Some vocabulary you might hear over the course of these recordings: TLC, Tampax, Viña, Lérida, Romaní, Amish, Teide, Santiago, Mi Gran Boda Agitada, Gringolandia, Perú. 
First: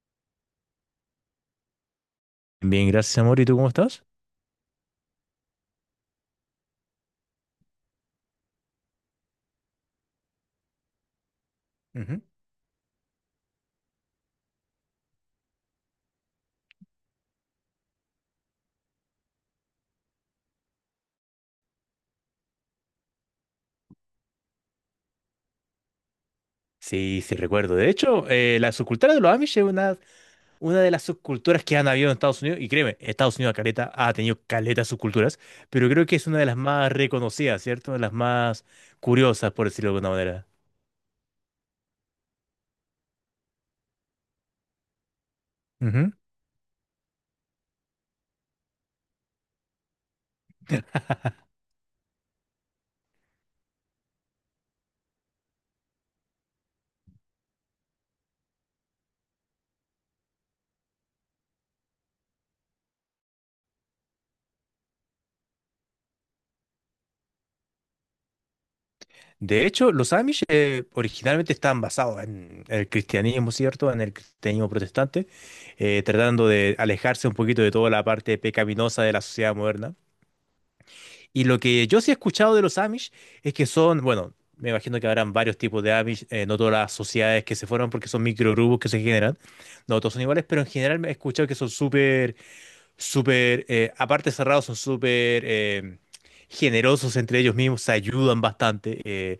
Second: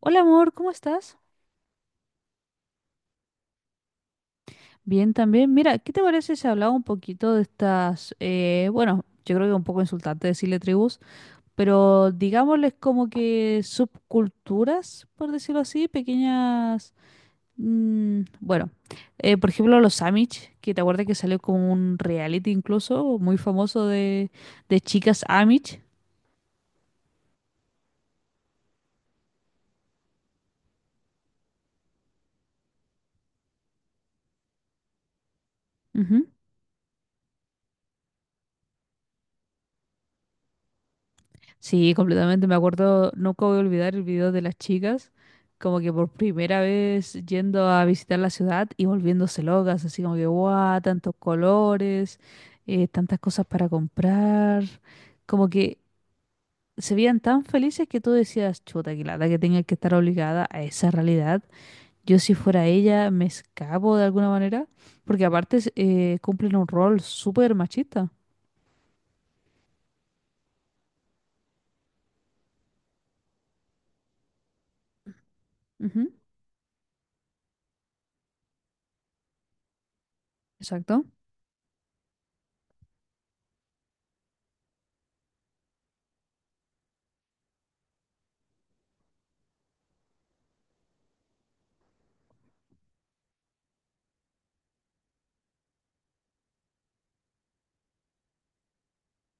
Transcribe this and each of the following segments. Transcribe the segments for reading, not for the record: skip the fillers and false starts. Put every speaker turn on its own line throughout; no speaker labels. Hola amor, ¿cómo estás?
Bien, gracias, amor. ¿Y tú cómo estás?
Bien también. Mira, ¿qué te parece si hablaba un poquito de estas, bueno, yo creo que es un poco insultante decirle tribus, pero
Ujú.
digámosles como que subculturas, por decirlo así, pequeñas, bueno, por ejemplo los Amish, que te acuerdas que salió como un reality incluso muy famoso de chicas Amish.
Sí, sí, recuerdo. De hecho, la subcultura de los Amish es una, de las subculturas que han habido en Estados Unidos. Y créeme, Estados Unidos caleta, ha tenido caleta de subculturas, pero creo que es
Ujú.
una de las más reconocidas, ¿cierto? De las más curiosas, por decirlo de alguna manera.
Sí, completamente. Me acuerdo, nunca voy a olvidar el video de las chicas, como que por
Ujú.
primera vez yendo a visitar la ciudad y volviéndose locas, así como que, guau, tantos colores, tantas cosas para comprar. Como que se veían tan felices que tú decías, chuta, que lata que tenga que estar obligada a esa realidad. Yo, si fuera ella, me escapo de alguna manera, porque aparte cumplen un rol súper machista.
De hecho, los Amish originalmente estaban basados en el cristianismo, ¿cierto? En el cristianismo protestante,
Ujú,
tratando de alejarse un poquito de toda la parte pecaminosa de la sociedad moderna.
exacto.
Y lo que yo sí he escuchado de los Amish es que son, bueno, me imagino que habrán varios tipos de Amish, no todas las sociedades que se forman porque son microgrupos que se generan, no todos son iguales, pero en general me he escuchado que son súper, súper, aparte cerrados, son súper generosos entre ellos mismos, se ayudan bastante. eh,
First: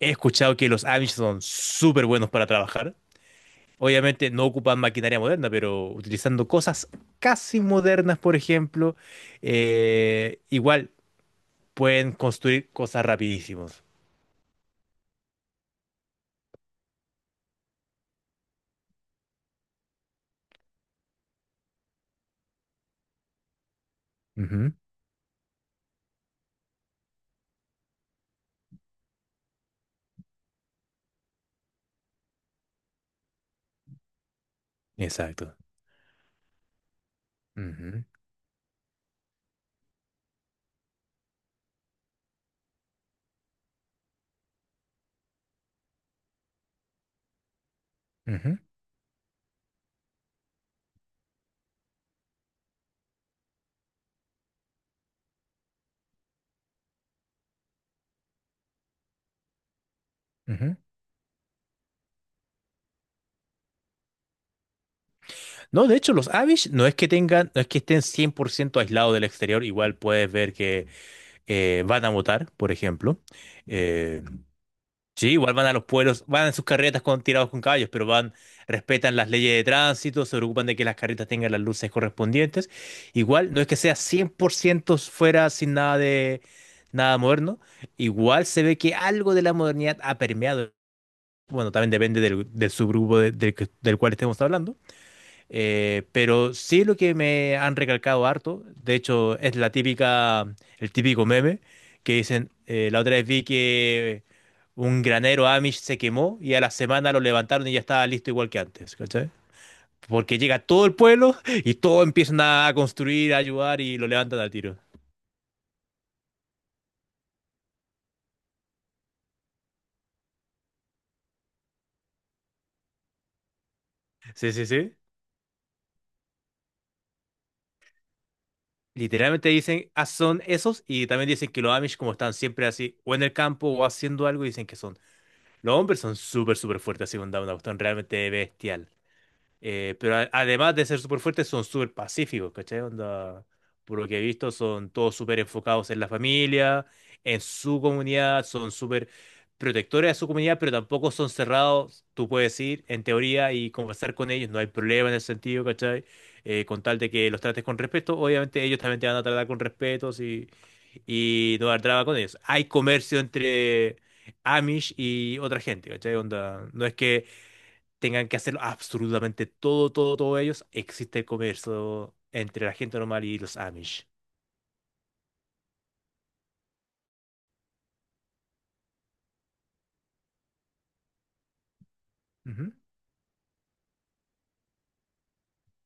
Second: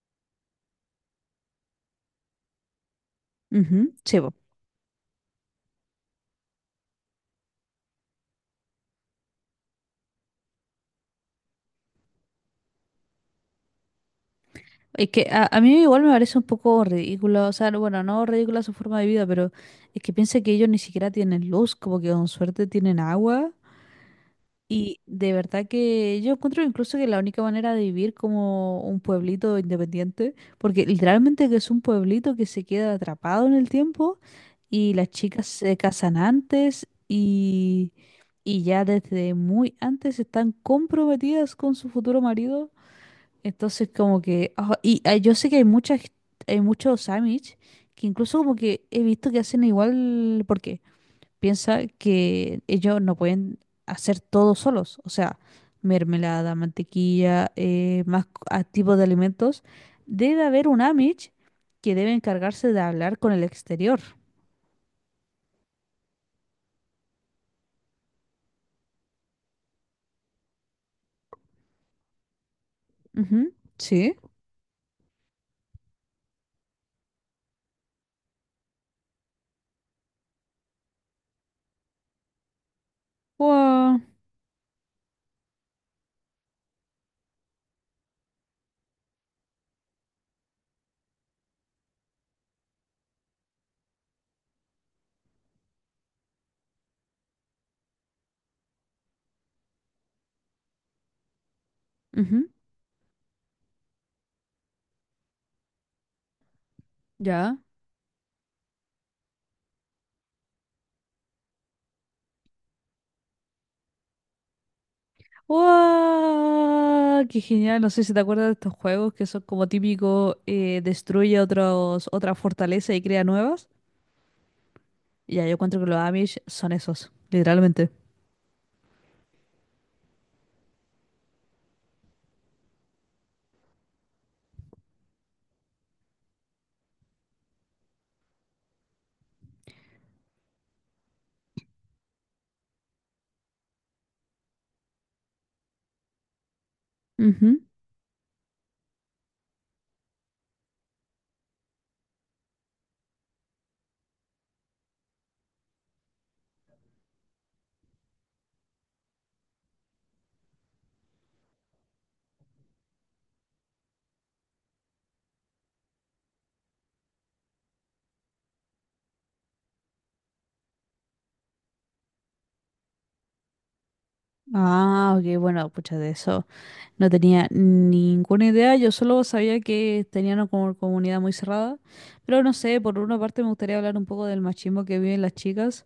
he escuchado que los Amish son súper buenos para trabajar.
Ujú, sí,
Obviamente
po.
no ocupan maquinaria moderna, pero utilizando cosas casi modernas, por ejemplo, igual pueden construir cosas rapidísimos.
Es que a mí igual me parece un poco ridículo, o sea, bueno, no ridícula su forma de vida, pero es que piensa que ellos ni siquiera tienen luz, como que con suerte tienen agua.
Ujú,
Y de verdad que yo encuentro incluso que la única manera de vivir como un pueblito independiente, porque literalmente que es un pueblito que se queda atrapado en el tiempo y las chicas
exacto.
se casan
Ujú,
y ya desde muy antes están comprometidas con su futuro marido. Entonces, como que. Yo sé que hay muchas, hay muchos Amish que incluso como
ujú,
que he visto que hacen igual porque piensa que ellos no pueden hacer todo solos. O sea, mermelada, mantequilla, tipos de alimentos. Debe haber
ujú.
un Amish que debe encargarse de hablar con el exterior.
No, de hecho, los Amish no es que tengan, no es que estén 100% aislados del exterior, igual puedes ver que van a votar, por ejemplo.
Ujú, sí.
Eh, sí, igual van a los pueblos, van en sus carretas con, tirados con caballos, pero van, respetan las leyes de tránsito, se preocupan de que las carretas tengan las luces correspondientes. Igual, no es que sea
Wow.
100% fuera sin nada de nada moderno, igual se ve que algo de la modernidad ha permeado. Bueno, también depende del, subgrupo del cual estemos hablando. Pero sí lo que me han recalcado harto, de hecho, es el típico meme que
Ujú,
dicen, la otra vez vi que un granero Amish se quemó y a la semana lo
ya.
levantaron y ya estaba listo igual que antes, ¿cachai? Porque llega todo el pueblo y todos empiezan a construir, a ayudar y lo levantan al tiro.
Wow, ¡qué genial! No sé si te acuerdas de estos juegos que son como típico, destruye otra fortaleza y crea nuevas.
Sí, sí, sí.
Ya, yo encuentro que los Amish son esos, literalmente.
Literalmente dicen, ah, son esos y también dicen que los Amish, como están siempre así, o en el campo o haciendo algo, dicen que son los hombres son súper, súper fuertes así con Down, una cuestión realmente bestial. Pero además de ser súper fuertes, son súper pacíficos, ¿cachai? Onda, por lo que he visto, son todos súper enfocados en la familia, en
Ujú.
su comunidad, son súper protectores de su comunidad, pero tampoco son cerrados. Tú puedes ir, en teoría, y conversar con ellos, no hay problema en ese sentido, ¿cachai? Con tal de que los trates con respeto, obviamente ellos también te van a tratar con respeto, sí, y no dar traba con ellos. Hay comercio entre Amish y otra gente, ¿cachai? Onda, no es que tengan que hacerlo absolutamente todo, todo, todo ellos, existe el comercio entre la gente normal y los Amish.
Ah, ok, bueno, pucha, de eso no tenía ninguna idea. Yo solo sabía que tenían una comunidad muy cerrada. Pero no
Ujú.
sé, por una parte me gustaría hablar un poco del machismo que viven las chicas.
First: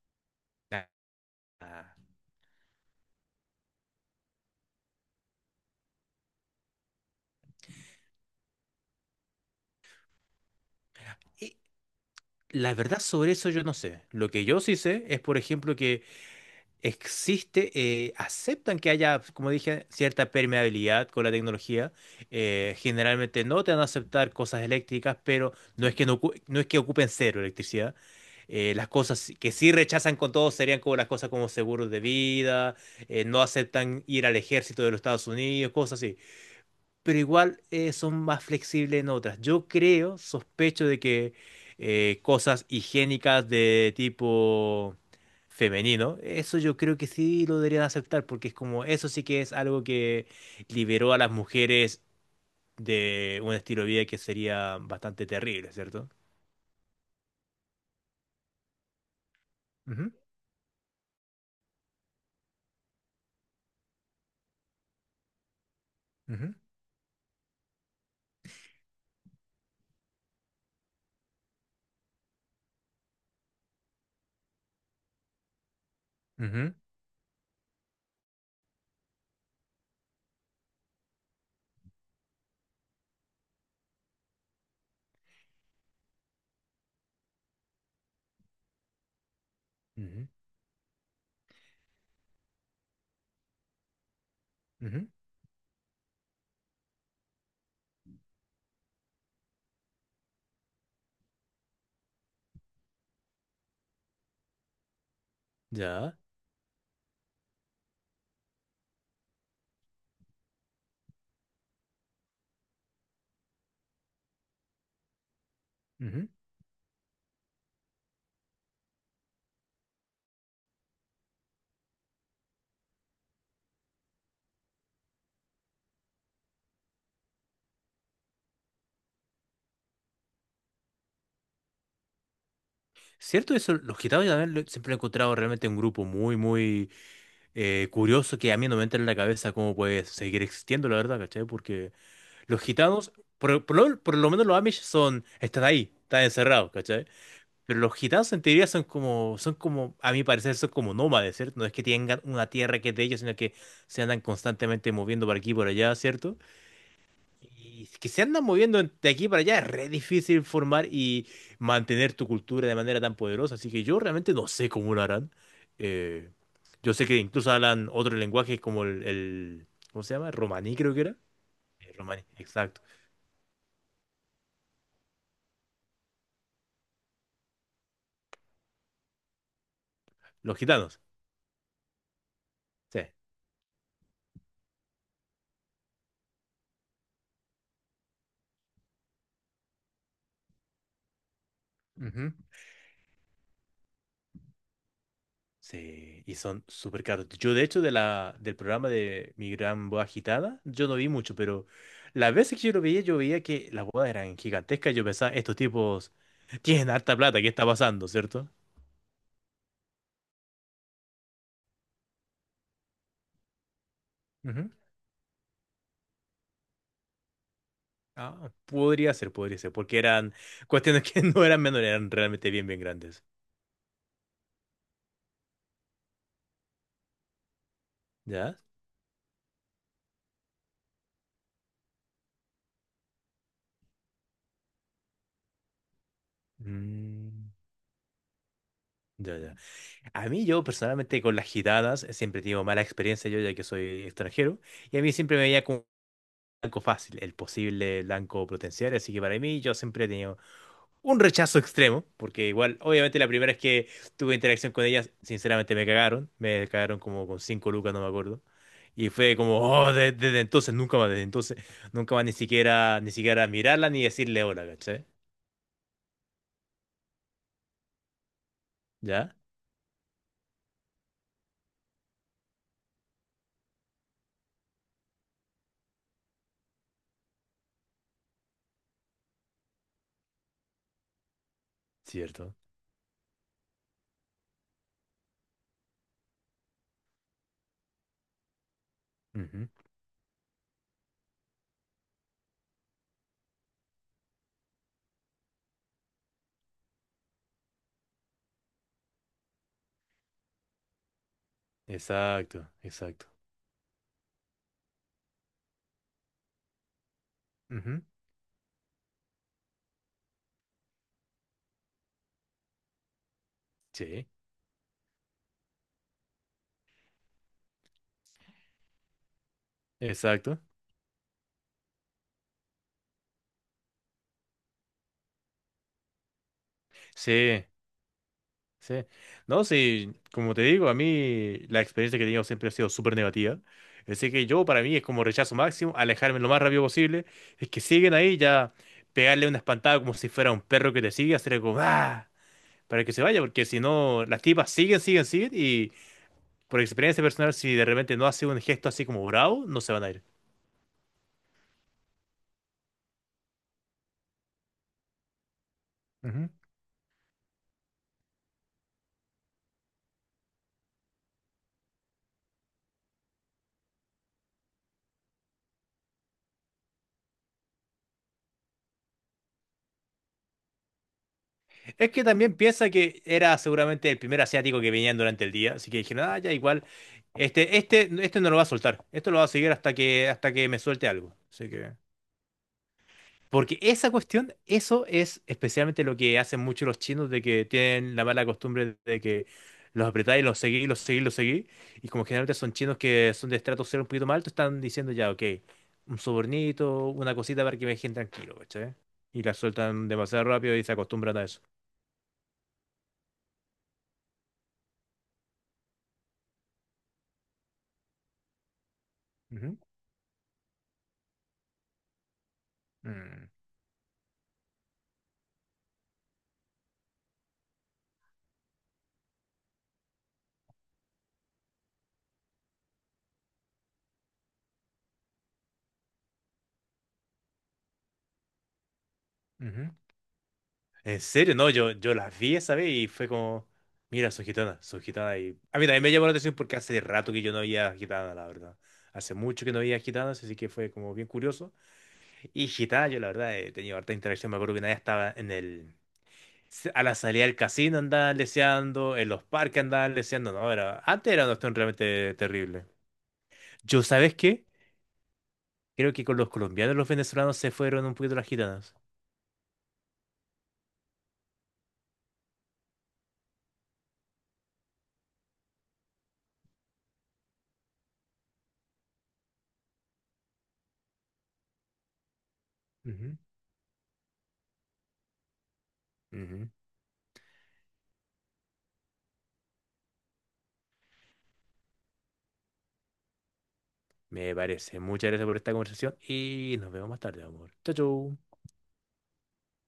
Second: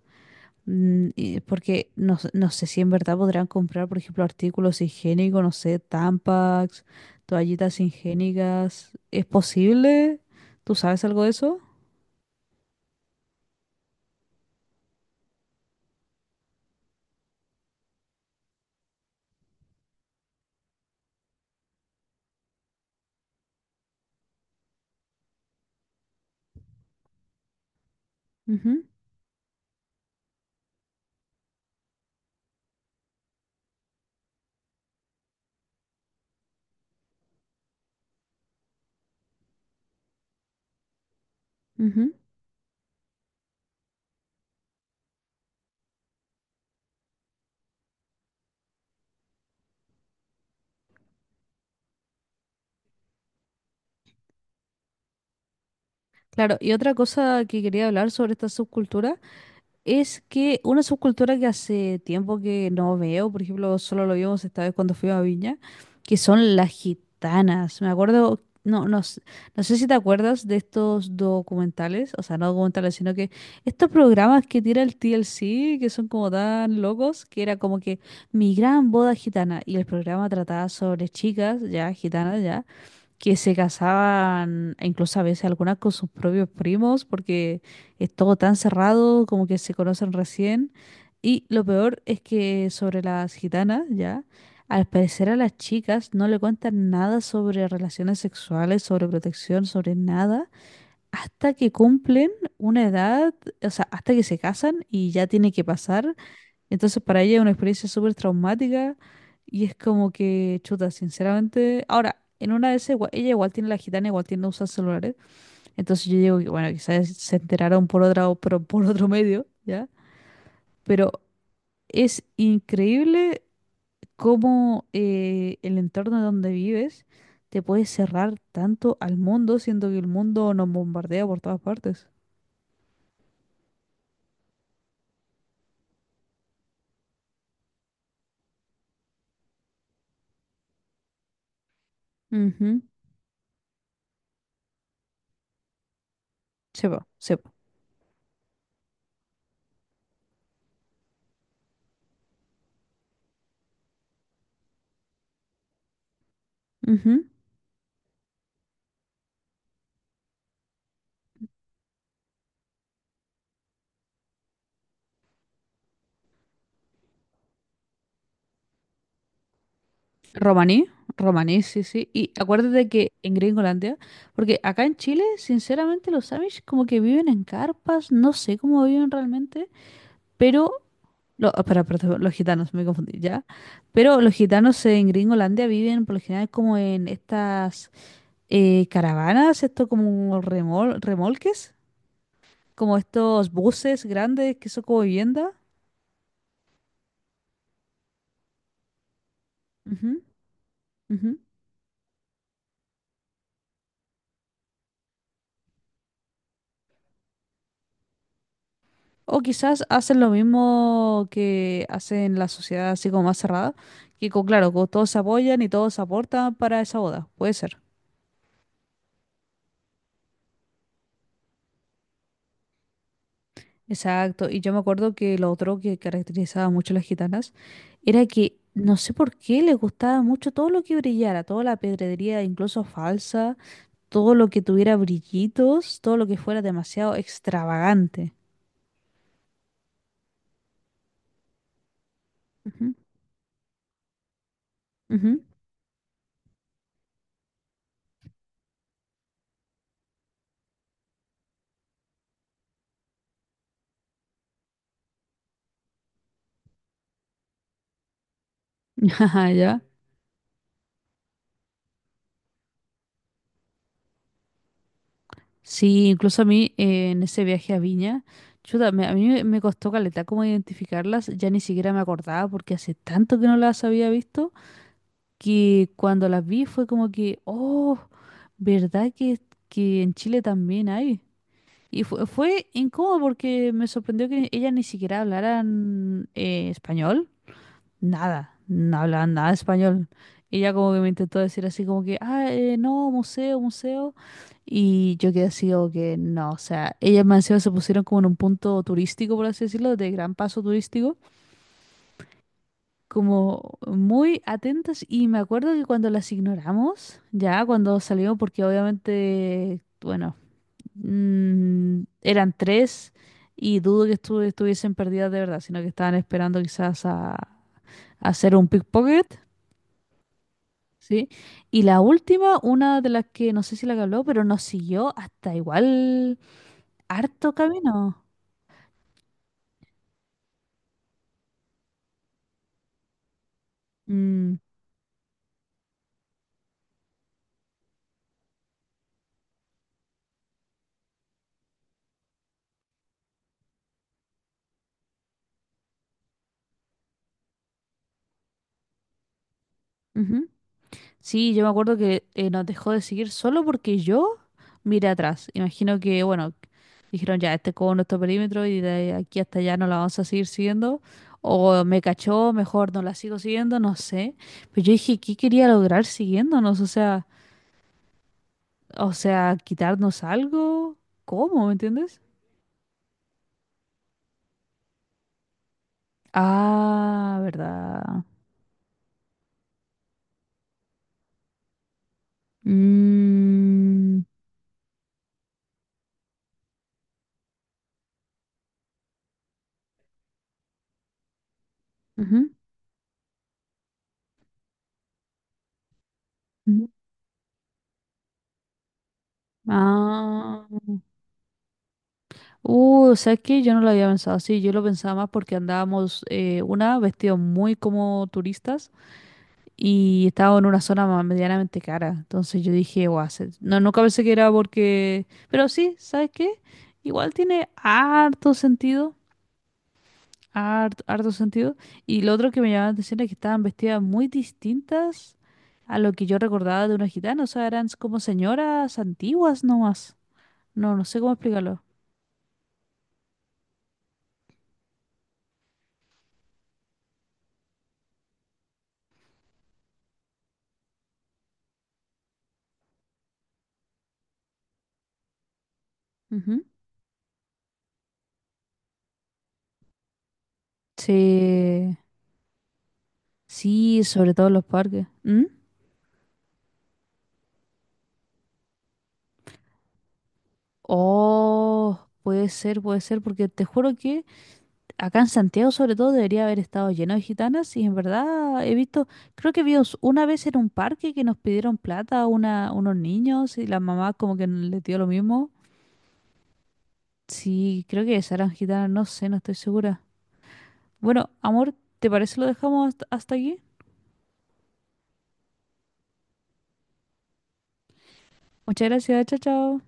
Porque
Ah,
no sé si en verdad podrán comprar, por ejemplo, artículos higiénicos, no sé, Tampax, toallitas higiénicas. ¿Es posible? ¿Tú sabes algo de
y
eso?
la verdad sobre eso yo no sé. Lo que yo sí sé es, por ejemplo, que existe, aceptan que haya, como dije, cierta permeabilidad con la tecnología. Generalmente no te van a aceptar cosas eléctricas, pero no es que, no, no es que ocupen cero electricidad.
Ujú,
Las cosas si, que sí rechazan con todo serían como las cosas como seguros de vida, no aceptan ir al ejército de los Estados Unidos, cosas así, pero igual son más flexibles en otras. Yo creo, sospecho de que
ujú.
cosas higiénicas de tipo femenino, eso yo creo que sí lo deberían aceptar, porque es como, eso sí que es algo que liberó a las mujeres de un estilo de vida que sería bastante terrible, ¿cierto?
Claro, y otra cosa que quería hablar sobre esta subcultura
Ujú,
es que una subcultura que hace tiempo que no veo, por ejemplo, solo lo vimos esta vez cuando fui a Viña, que
ujú,
son las gitanas. Me acuerdo, no sé si te acuerdas de estos documentales, o sea, no documentales, sino que estos programas que tira el TLC, que son como
ujú,
tan locos, que era como que mi gran boda gitana, y el programa trataba sobre chicas, ya, gitanas, ya que se casaban e incluso a veces algunas con sus propios primos porque es todo tan cerrado como que se conocen
ujú,
recién. Y lo peor es que sobre las gitanas, ya, al
ujú,
parecer a las chicas no le cuentan nada sobre relaciones sexuales, sobre protección, sobre nada, hasta que cumplen una edad, o sea, hasta que se casan y ya tiene que pasar,
ya.
entonces para ella es una experiencia súper traumática y es como que, chuta, sinceramente, ahora, en una de esas, ella igual tiene la gitana, igual tiene usa celulares, entonces yo
Ujú.
digo que, bueno, quizás se enteraron por otra, por otro medio, ¿ya? Pero es increíble cómo el entorno donde vives te puede cerrar tanto al mundo, siendo que el mundo nos bombardea por todas partes.
¿Cierto? Eso, los gitanos también siempre lo he encontrado realmente un grupo muy, muy curioso que a mí no me entra en la cabeza cómo puede seguir existiendo, la verdad, ¿cachai? Porque los
Ujú,
gitanos, por lo menos los Amish son, están ahí, están encerrados,
Se va,
¿cachai?
se
Pero los gitanos en teoría a mi parecer, son como nómades, ¿cierto? No es que tengan una tierra que es de ellos, sino que se andan constantemente moviendo por aquí y por allá, ¿cierto?
va.
Y que se andan moviendo de aquí para allá, es re difícil formar y mantener tu cultura de manera tan poderosa. Así que yo realmente no sé cómo lo harán. Eh, yo sé que incluso hablan otro lenguaje como ¿cómo se llama? Romaní,
Romaní,
creo que era.
romaní, sí, sí.
Romaní,
Y
exacto.
acuérdate que en Gringolandia, porque acá en Chile, sinceramente, los Amish como que viven en carpas, no sé cómo viven realmente,
Los
pero...
gitanos.
Espera, espera, espera, los gitanos, me
Sí.
confundí ya. Pero los gitanos en Gringolandia viven por lo general como en estas caravanas, esto como remolques,
Ujú.
como estos buses grandes que son como vivienda.
Sí, y son súper caros. Yo, de hecho, del programa de Mi Gran Boda
Ujú,
Agitada, yo no vi
ujú.
mucho, pero las veces que yo lo veía, yo veía que las bodas eran gigantescas. Yo pensaba, estos tipos tienen harta plata, ¿qué está pasando, cierto?
O quizás hacen lo mismo que hacen la sociedad así como más cerrada,
Ujú.
claro, todos se apoyan y todos aportan para esa boda, puede ser.
Ah, podría ser, porque eran cuestiones que no eran menores, eran realmente bien, bien grandes.
Exacto, y yo me acuerdo que lo otro que caracterizaba mucho a las gitanas era que
¿Ya?
no sé por qué les gustaba mucho todo lo que brillara, toda la pedrería incluso falsa, todo lo que tuviera brillitos, todo lo que fuera demasiado
Mm,
extravagante.
ya, ya. A mí, yo personalmente con las gitanas siempre tengo mala
Ujú,
experiencia, yo ya que soy extranjero, y a mí siempre me
ujú.
veía como blanco fácil, el posible blanco potencial. Así que para mí yo siempre he tenido un rechazo extremo, porque igual, obviamente la primera vez que tuve interacción con ellas, sinceramente me cagaron como con cinco lucas, no me acuerdo. Y fue
Ajá,
como,
ya.
oh, desde entonces, nunca más, desde entonces, nunca más, ni siquiera, ni siquiera mirarla ni decirle hola, ¿cachai?
Sí, incluso a mí en ese viaje a Viña, chuta, a mí
¿Ya?
me costó caleta cómo identificarlas, ya ni siquiera me acordaba porque hace tanto que no las había visto que cuando las vi fue como que, oh, ¿verdad que en Chile también hay?
Cierto.
Fue incómodo porque me sorprendió que ellas ni siquiera hablaran español, nada, no hablaban nada de
Ujú.
español. Y ella como que me intentó decir así como que, no, museo, museo. Y yo quedé así como que no, o sea, ellas más encima se pusieron como en un punto turístico, por así decirlo, de gran paso turístico,
Exacto, exacto.
como muy atentas. Y me acuerdo que cuando las ignoramos, ya cuando
Ujú.
salimos, porque obviamente, bueno, eran tres y dudo que
Sí,
estuviesen perdidas de verdad, sino que estaban esperando quizás a hacer un pickpocket.
exacto.
Sí. Y la última, una de las que no sé si la que habló, pero nos siguió hasta igual harto
Sí.
camino.
Sí. No, sí, como te digo, a mí la experiencia que he tenido siempre ha sido súper negativa. Así que
Mm,
yo, para mí, es como rechazo máximo, alejarme lo más rápido posible. Es que siguen ahí, ya pegarle una espantada como si fuera un perro que te sigue, hacerle como ¡ah! Para que se vaya, porque si no, las tipas siguen, siguen, siguen. Y por experiencia personal, si de repente no hace un gesto así como bravo, no se van a
ujú. Sí, yo me acuerdo que nos dejó de seguir solo porque yo miré atrás. Imagino que,
ir.
bueno, dijeron ya, este es como nuestro perímetro y de aquí hasta allá no la vamos a seguir siguiendo. O me cachó, mejor no la sigo siguiendo, no sé. Pero yo dije, ¿qué quería lograr siguiéndonos? O sea, quitarnos algo. ¿Cómo? ¿Me
Es
entiendes?
que también piensa que era seguramente el primer asiático que venían durante el día, así que dijeron, ah, ya igual,
Ah,
este, este,
¿verdad?
este no lo va a soltar, esto lo va a seguir hasta que me suelte algo. Así que. Porque esa
Mm,
cuestión, eso es especialmente lo que hacen muchos los chinos, de que tienen la mala costumbre de que los apretáis, los seguís, los seguís, los seguís, y como
ujú,
generalmente son chinos que son de estrato cero un poquito más alto, están diciendo ya, ok, un
ujú.
sobornito, una cosita para que me dejen tranquilo, ¿cachai? Y la sueltan demasiado
Ah.
rápido y se acostumbran a eso.
O sea que yo no lo había pensado así, yo lo pensaba más porque andábamos, vestidos muy como turistas
Ujú.
y estábamos en una zona más medianamente cara. Entonces yo dije, guau,
Mm.
no, nunca pensé que era porque... Pero sí, ¿sabes qué? Igual tiene harto sentido. Harto sentido. Y lo otro que me llamaba la atención es que estaban vestidas muy distintas a lo que yo recordaba de una gitana. O sea, eran como señoras antiguas
Ujú.
nomás. No, no sé
En
cómo
serio, no,
explicarlo.
yo las vi esa vez y fue como, mira, son gitanas, son gitanas. Y a mí también me llamó la atención porque hace rato que yo no había gitanas, la verdad. Hace mucho que no había gitanas, así que fue como bien curioso. Y gitanas, yo la verdad he tenido harta interacción. Me acuerdo que una vez estaba en el,
Ujú.
a la salida del casino andaban leseando, en los parques andaban leseando. No, era, antes era una cuestión
Sí,
realmente terrible.
sí,
Yo,
sobre
¿sabes
todo en los
qué?
parques. ¿Mm?
Creo que con los colombianos y los venezolanos se fueron un poquito las gitanas.
Oh, puede ser, porque te juro que acá en Santiago sobre todo debería haber estado lleno de gitanas y en verdad he visto, creo que vimos una vez en un parque que nos pidieron plata unos
Ujú.
niños y la mamá como que le dio lo mismo.
Ujú.
Sí, creo que Sarah Gitana, no sé, no estoy segura. Bueno, amor, ¿te parece lo dejamos hasta aquí?
Me parece. Muchas gracias por esta conversación y nos vemos más tarde, amor. Chau, chau.
Muchas gracias, chao, chao.